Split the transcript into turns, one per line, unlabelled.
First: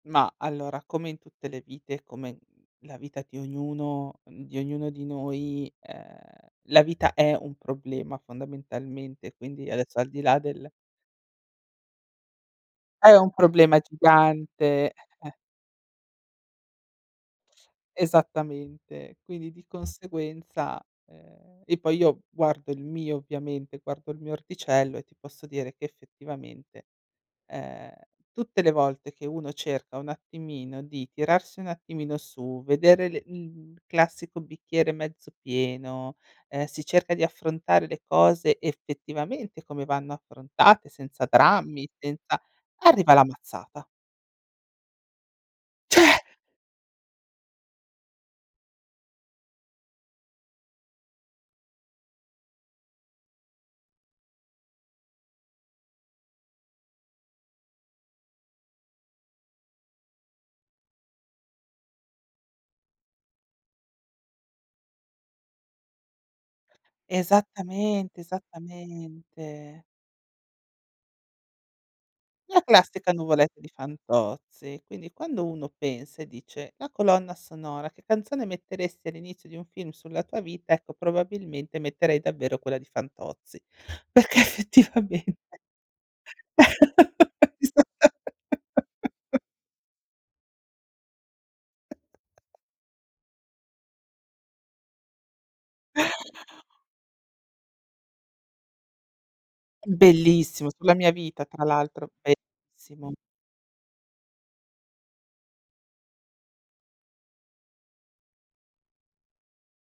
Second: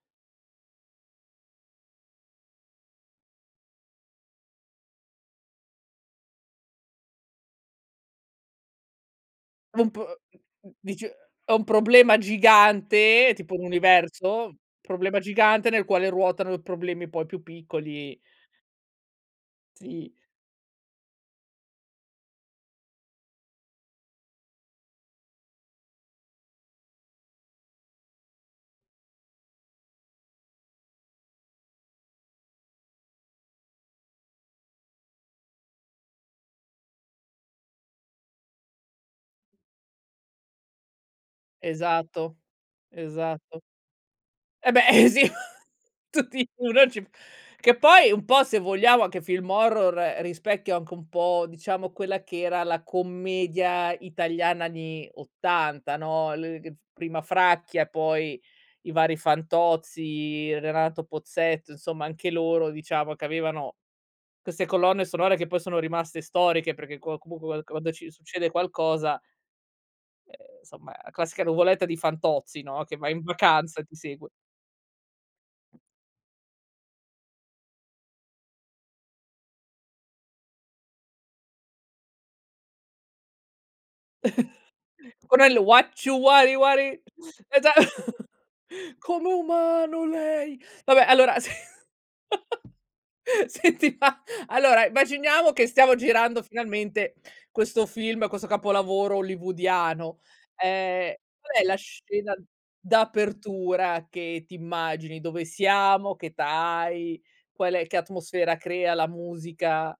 Mah, allora, come in tutte le vite, come, la vita ti ognuno mhmm, di ognuno di noi, ehm, la vita è un problema fondamentalmente, quindi
Un p
adesso al di là del
dice è un problema
È
gigante,
un
tipo un
problema
universo?
gigante,
Problema
eh.
gigante nel quale ruotano problemi poi più piccoli.
Esattamente, quindi di
Sì.
conseguenza ehm, e poi io guardo il mio ovviamente, guardo il mio orticello e ti posso dire che effettivamente, ehm, tutte le volte che uno cerca un attimino di tirarsi un attimino su, vedere le l classico bicchiere mezzo pieno, ehm, si cerca di affrontare le cose effettivamente come vanno affrontate, senza drammi,
Esatto,
senza arriva la
esatto.
mazzata.
Eh beh e sì,
Cioè.
tutti uno ci p che poi un po', se vogliamo, anche film horror rispecchia anche un po' diciamo quella che era la commedia italiana anni '80, no, l g prima Fracchia, poi i vari Fantozzi, Renato Pozzetto, insomma anche loro diciamo che avevano queste colonne sonore che poi sono rimaste storiche perché qualc [unintelligible] quando ci
Esattamente,
succede qualcosa
esattamente.
eh somma, classica nuvoletta di
La
Fantozzi, no, che
classica
vai in
nuvole di
vacanza, ti segue.
Fantozzi, quindi quando uno pensa e dice, la colonna sonora: "Che canzone metteresti all'inizio di un film sulla tua vita?" Ecco probabilmente metterei davvero quella di Fantozzi, perché effettivame
Quello è lu uacci uari uari eh già com'è
[unintelligible]
umano lei, vabbè allora sì. Senti ma, allora, immaginiamo che stiamo girando finalmente questo film, questo capolavoro hollywoodiano,
Bellissimo, sulla mia
ehm,
vita
qual
tra
è la
l'altro,
scena
verissimo.
d'apertura che t'immagini, dove siamo, che età hai, qual è che atmosfera crea la musica?